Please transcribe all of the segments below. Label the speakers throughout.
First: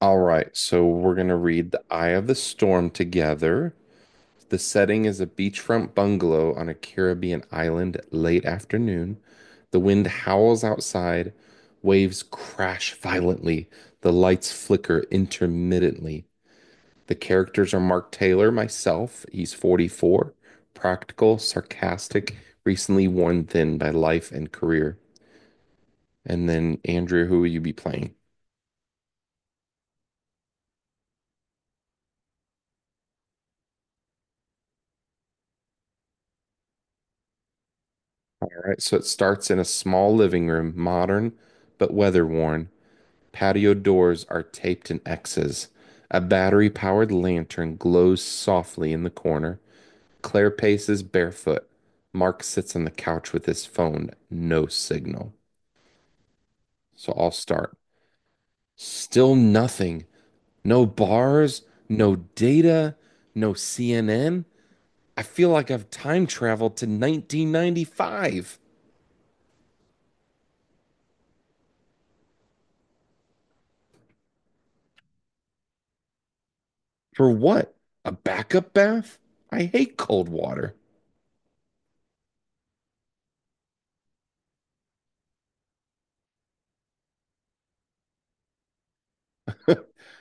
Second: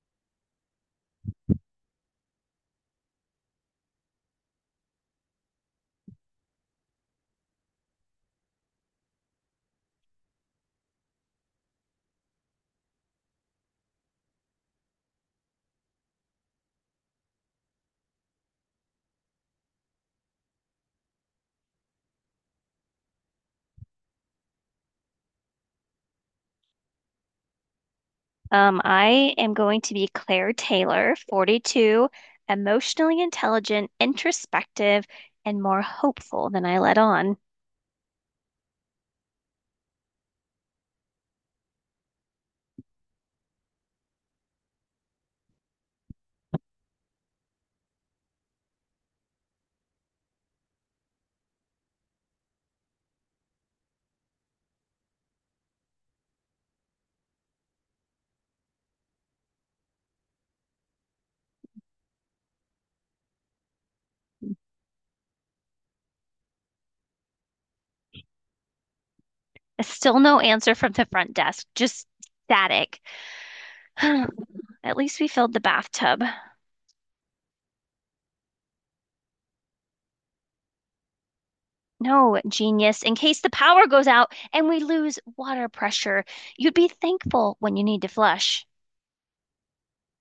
Speaker 1: All right, so we're going to read The Eye of the Storm together. The setting is a beachfront bungalow on a Caribbean island late afternoon. The wind howls outside, waves crash violently, the lights flicker intermittently. The characters are Mark Taylor, myself, he's 44, practical, sarcastic, recently worn thin by life and career. And then Andrea, who will you be playing?
Speaker 2: I am going to be Claire Taylor, 42, emotionally intelligent, introspective, and more hopeful than I let on.
Speaker 1: Right, so it starts in a small living room, modern but weather worn. Patio doors are taped in X's. A battery powered lantern glows softly in the corner. Claire paces barefoot. Mark sits on the couch with his phone. No signal. So I'll start. Still nothing. No bars, no data, no CNN. I feel like I've time traveled to 1995.
Speaker 2: Still no answer from the front desk, just static. At least we filled the bathtub.
Speaker 1: For what? A backup bath? I hate cold water.
Speaker 2: No, genius, in case the power goes out and we lose water pressure, you'd be thankful when you need to flush.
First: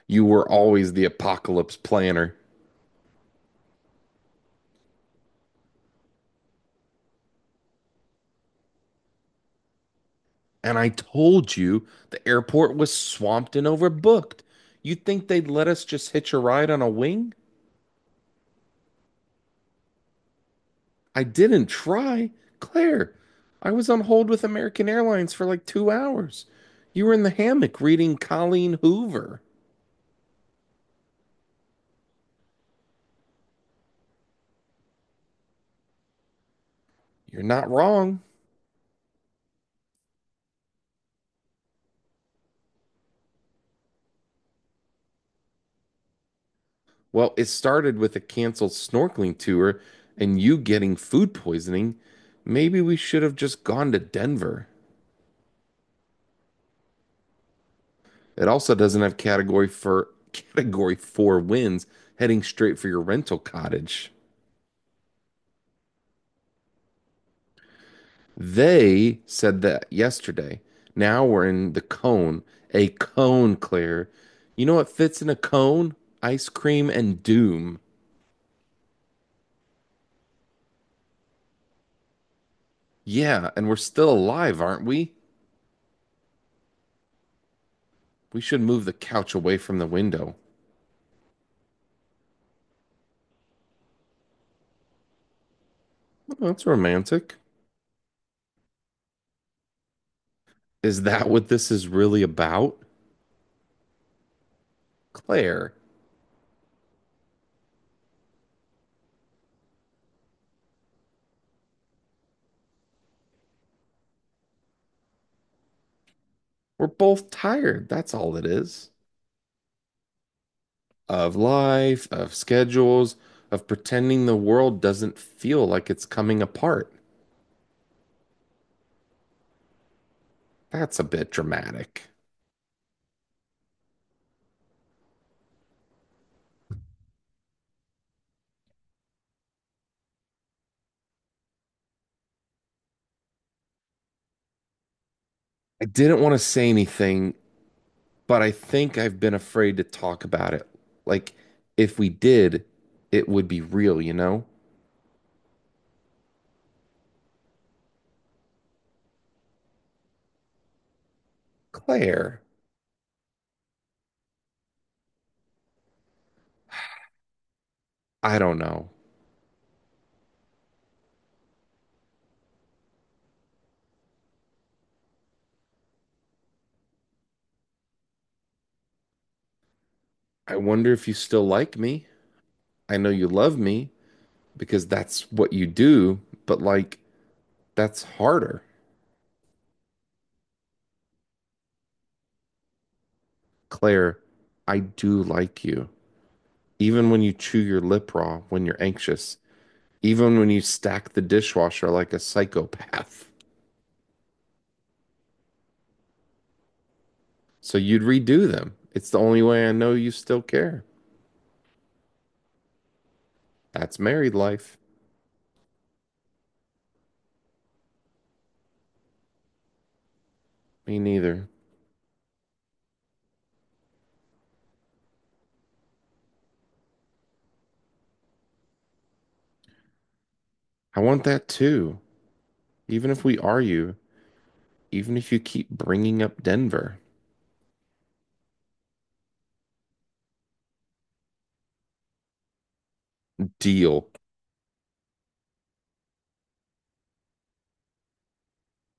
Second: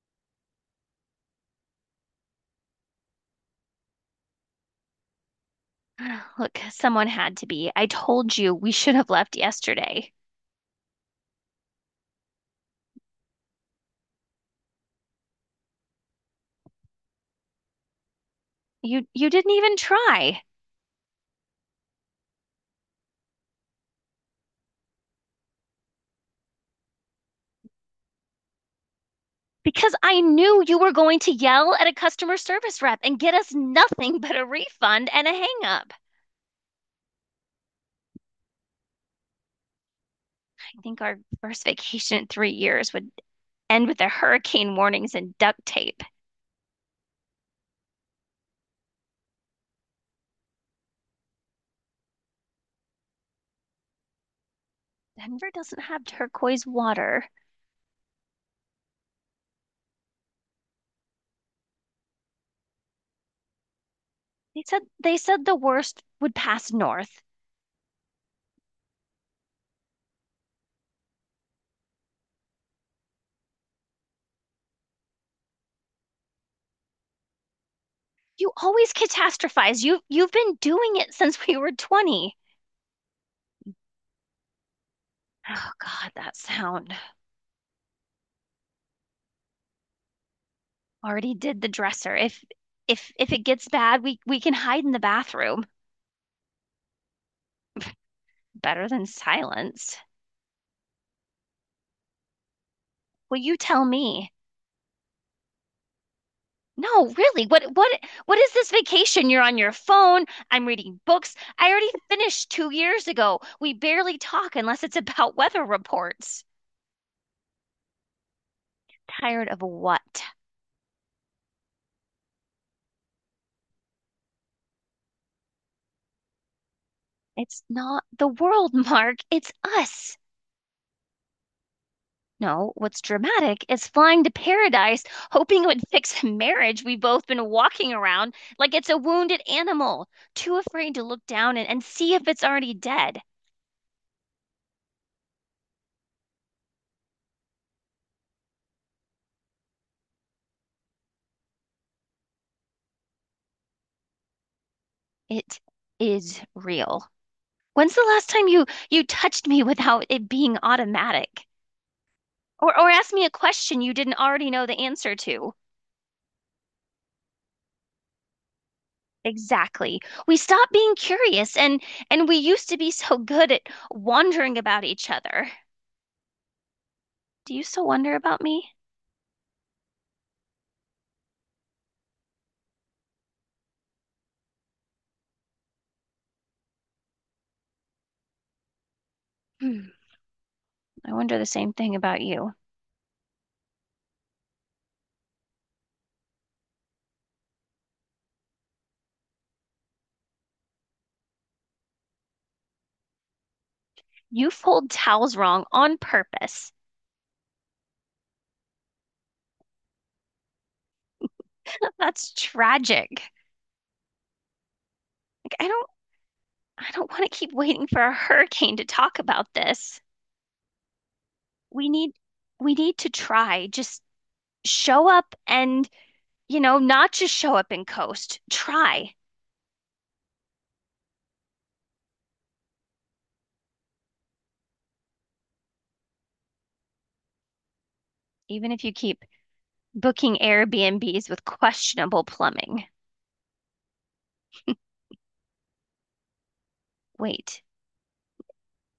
Speaker 1: You were always the apocalypse planner.
Speaker 2: Look, someone had to be. I told you we should have left yesterday.
Speaker 1: And I told you the airport was swamped and overbooked. You think they'd let us just hitch a ride on a wing?
Speaker 2: You didn't even try
Speaker 1: I didn't try. Claire, I was on hold with American Airlines for like 2 hours. You were in the hammock reading Colleen Hoover.
Speaker 2: because I knew you were going to yell at a customer service rep and get us nothing but a refund and a hang up.
Speaker 1: You're not wrong.
Speaker 2: I think our first vacation in 3 years would end with the hurricane warnings and duct tape.
Speaker 1: Well, it started with a canceled snorkeling tour and you getting food poisoning. Maybe we should have just gone to Denver.
Speaker 2: Denver doesn't have turquoise water.
Speaker 1: It also doesn't have category for category four winds heading straight for your rental cottage.
Speaker 2: They said the worst would pass north.
Speaker 1: They said that yesterday. Now we're in the cone. A cone, Claire. You know what fits in a cone? Ice cream and doom.
Speaker 2: You always catastrophize. You've been doing it since we were 20.
Speaker 1: Yeah, and we're still alive, aren't we?
Speaker 2: Oh God, that sound.
Speaker 1: We should move the couch away from the window.
Speaker 2: Already did the dresser. If it gets bad, we can hide in the bathroom.
Speaker 1: Well, that's romantic.
Speaker 2: Better than silence.
Speaker 1: Is that what this is really about?
Speaker 2: Well, you tell me.
Speaker 1: Claire,
Speaker 2: No, really. What is this vacation? You're on your phone. I'm reading books I already finished 2 years ago. We barely talk unless it's about weather reports.
Speaker 1: we're both tired. That's all it is.
Speaker 2: Tired of what?
Speaker 1: Of life, of schedules, of pretending the world doesn't feel like it's coming apart.
Speaker 2: It's not the world, Mark. It's us.
Speaker 1: That's a bit dramatic.
Speaker 2: No, what's dramatic is flying to paradise, hoping it would fix a marriage we've both been walking around like it's a wounded animal, too afraid to look down and, see if it's already dead.
Speaker 1: I didn't want to say anything, but I think I've been afraid to talk about it. Like, if we did, it would be real, you know?
Speaker 2: It is real. When's the last time you touched me without it being automatic?
Speaker 1: Claire,
Speaker 2: Or asked me a question you didn't already know the answer to?
Speaker 1: I don't know.
Speaker 2: Exactly. We stopped being curious and we used to be so good at wondering about each other. Do you still wonder about me?
Speaker 1: I wonder if you still like me. I know you love me because that's what you do, but like, that's harder.
Speaker 2: Hmm, I wonder the same thing about you.
Speaker 1: Claire, I do like you. Even when you chew your lip raw when you're anxious, even when you stack the dishwasher like a psychopath.
Speaker 2: You fold towels wrong on purpose.
Speaker 1: So you'd redo them. It's the only way I know you still care.
Speaker 2: That's tragic.
Speaker 1: That's married life.
Speaker 2: Like, I don't want to keep waiting for a hurricane to talk about this.
Speaker 1: Me neither.
Speaker 2: we need we need to try. Just show up and, not just show up and coast. Try.
Speaker 1: I want that too. Even if we are you, even if you keep bringing up Denver.
Speaker 2: Even if you keep booking Airbnbs with questionable plumbing.
Speaker 1: Deal.
Speaker 2: Wait,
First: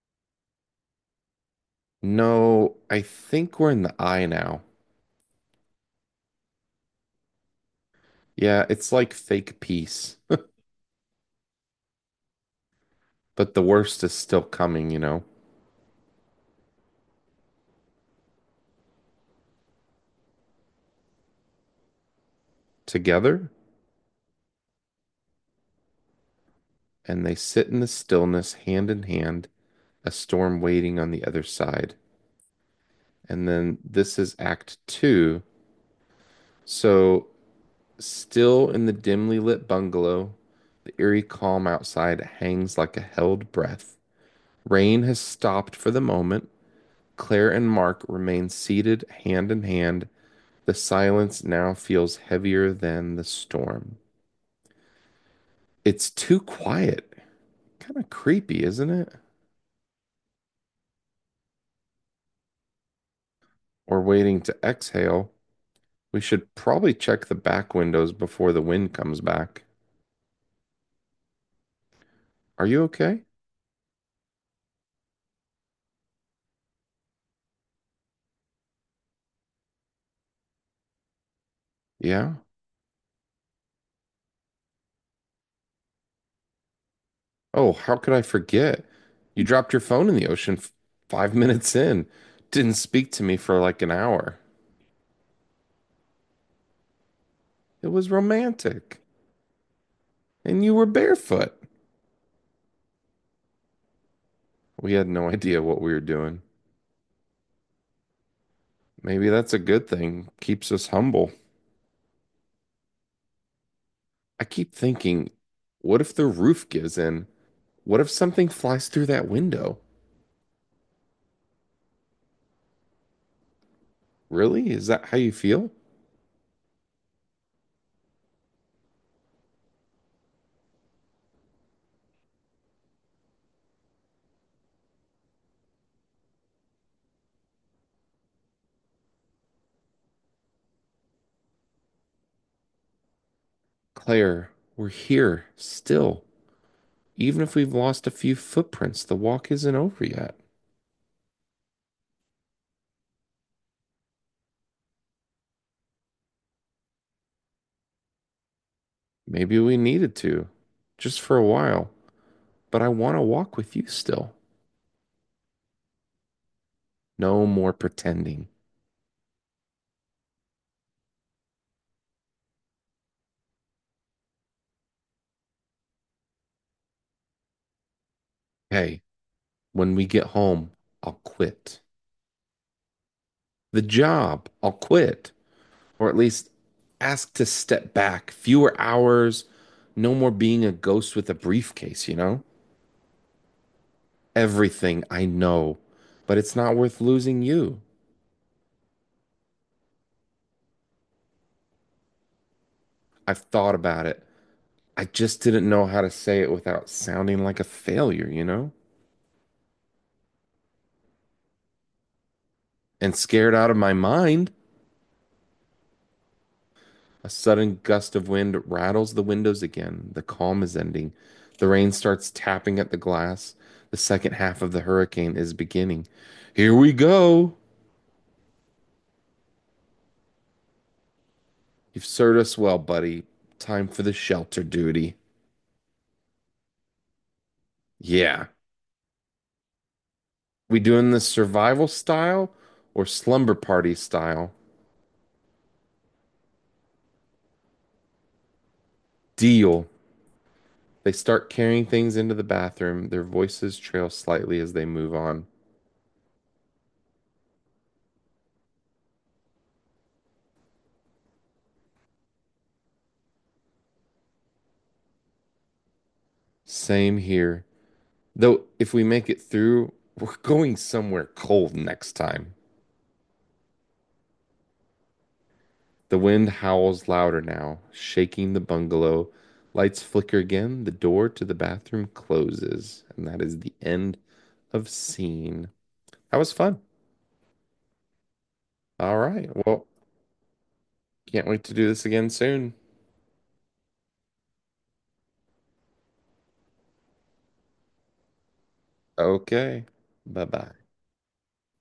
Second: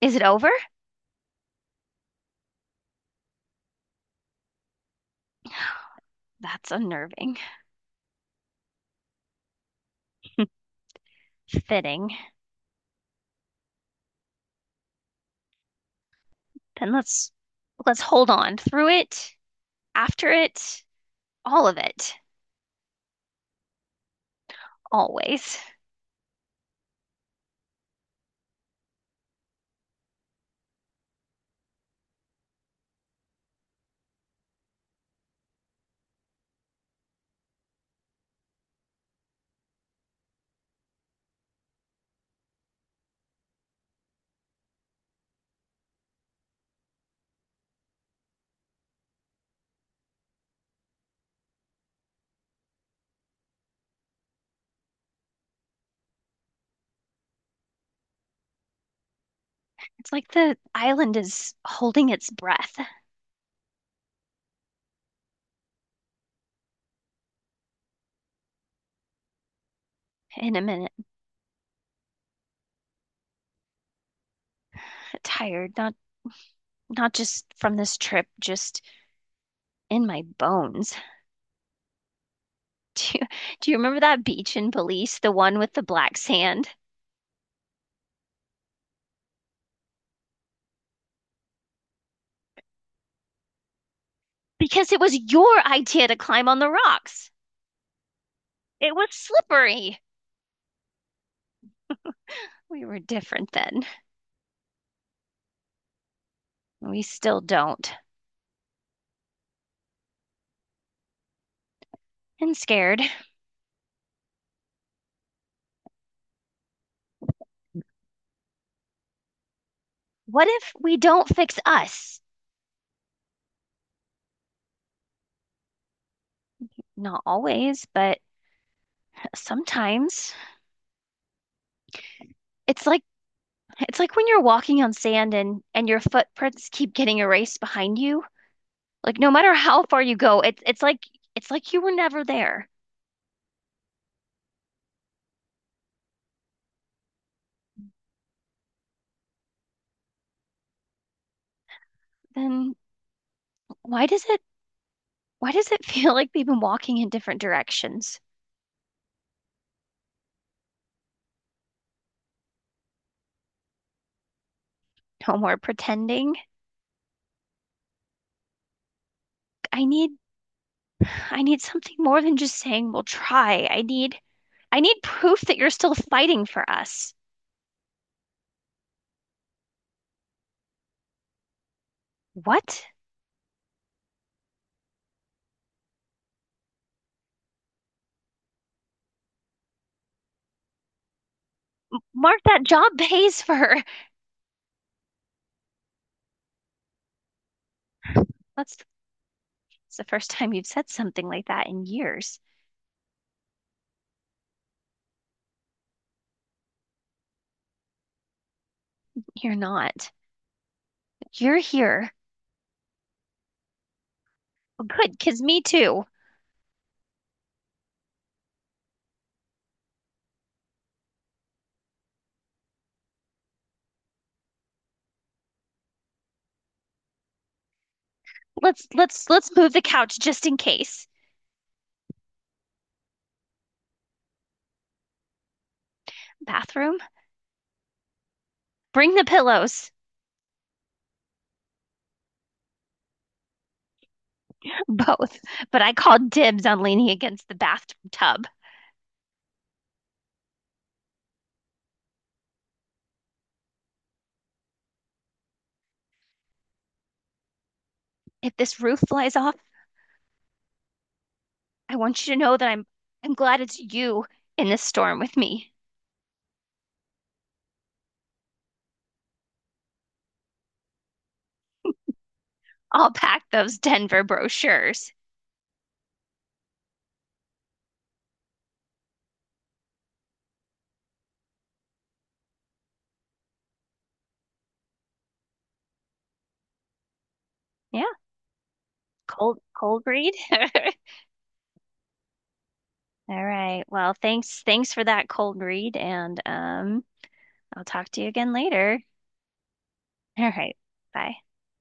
Speaker 2: is it over?
Speaker 1: No, I think we're in the eye now.
Speaker 2: That's unnerving.
Speaker 1: Yeah, it's like fake peace,
Speaker 2: Fitting.
Speaker 1: but the worst is still coming, you know.
Speaker 2: Then let's hold on through it, after it, all of it,
Speaker 1: Together?
Speaker 2: always.
Speaker 1: And they sit in the stillness, hand in hand, a storm waiting on the other side. And then this is Act Two. So, still in the dimly lit bungalow, the eerie calm outside hangs like a held breath. Rain has stopped for the moment. Claire and Mark remain seated hand in hand. The silence now feels heavier than the storm. It's too quiet. Kind of creepy, isn't it?
Speaker 2: It's like the island is holding its breath
Speaker 1: Or waiting to exhale. We should probably check the back windows before the wind comes back.
Speaker 2: in a minute.
Speaker 1: Are you okay?
Speaker 2: I'm tired, not just from this trip, just in my bones.
Speaker 1: Yeah.
Speaker 2: Do you, do you remember that beach in Belize, the one with the black sand?
Speaker 1: Oh, how could I forget? You dropped your phone in the ocean 5 minutes in. Didn't speak to me for like an hour.
Speaker 2: Because it was your idea to climb on the rocks.
Speaker 1: It was
Speaker 2: It
Speaker 1: romantic.
Speaker 2: was slippery.
Speaker 1: And you were barefoot.
Speaker 2: We were different then.
Speaker 1: We had no idea what we were doing.
Speaker 2: We still don't.
Speaker 1: Maybe that's a good thing. Keeps us humble.
Speaker 2: And scared.
Speaker 1: I keep thinking, what if the roof gives in? What if something flies through that window?
Speaker 2: What if we don't fix us?
Speaker 1: Really? Is that how you feel?
Speaker 2: Not always, but sometimes. It's like it's like when you're walking on sand and your footprints keep getting erased behind you. Like no matter how far you go, it's like you were never there.
Speaker 1: Claire, we're here still. Even if we've lost a few footprints, the walk isn't over yet.
Speaker 2: Then why does it why does it feel like we have been walking in different directions?
Speaker 1: Maybe we needed to, just for a while, but I want to walk with you still.
Speaker 2: No more pretending.
Speaker 1: No more pretending.
Speaker 2: I need I need something more than just saying we'll try. I need proof that you're still fighting for us.
Speaker 1: Hey, when we get home, I'll quit.
Speaker 2: What?
Speaker 1: The job, I'll quit. Or at least ask to step back. Fewer hours, no more being a ghost with a briefcase, you
Speaker 2: Mark,
Speaker 1: know?
Speaker 2: that job pays for.
Speaker 1: Everything I know, but it's not worth losing you.
Speaker 2: That's, that's the first time you've said something like that in years.
Speaker 1: I've thought about it. I just didn't know how to say it without sounding like a failure, you know?
Speaker 2: You're not. You're here.
Speaker 1: And scared out of my mind,
Speaker 2: Well, good, 'cause me too.
Speaker 1: a sudden gust of wind rattles the windows again. The calm is ending. The rain starts tapping at the glass. The second half of the hurricane is beginning. Here we go.
Speaker 2: Let's move the couch just in case.
Speaker 1: You've served us well, buddy. Time for the shelter duty.
Speaker 2: Bathroom?
Speaker 1: Yeah.
Speaker 2: Bring the pillows.
Speaker 1: We doing this survival style or slumber party style?
Speaker 2: Both. But I called dibs on leaning against the bathtub.
Speaker 1: Deal. They start carrying things into the bathroom. Their voices trail slightly as they move on.
Speaker 2: If this roof flies off, I want you to know that I'm glad it's you in this storm with me.
Speaker 1: Same here. Though, if we make it through, we're going somewhere cold next time.
Speaker 2: I'll pack those Denver brochures.
Speaker 1: The wind howls louder now, shaking the bungalow. Lights flicker again. The door to the bathroom closes. And that is the end of scene. That was fun.
Speaker 2: Yeah,
Speaker 1: All right.
Speaker 2: cold
Speaker 1: Well,
Speaker 2: cold read.
Speaker 1: can't wait to do this again soon.
Speaker 2: All right. Well, thanks for that cold read, and I'll talk to you again later.
Speaker 1: Okay. Bye
Speaker 2: All
Speaker 1: bye.
Speaker 2: right. Bye.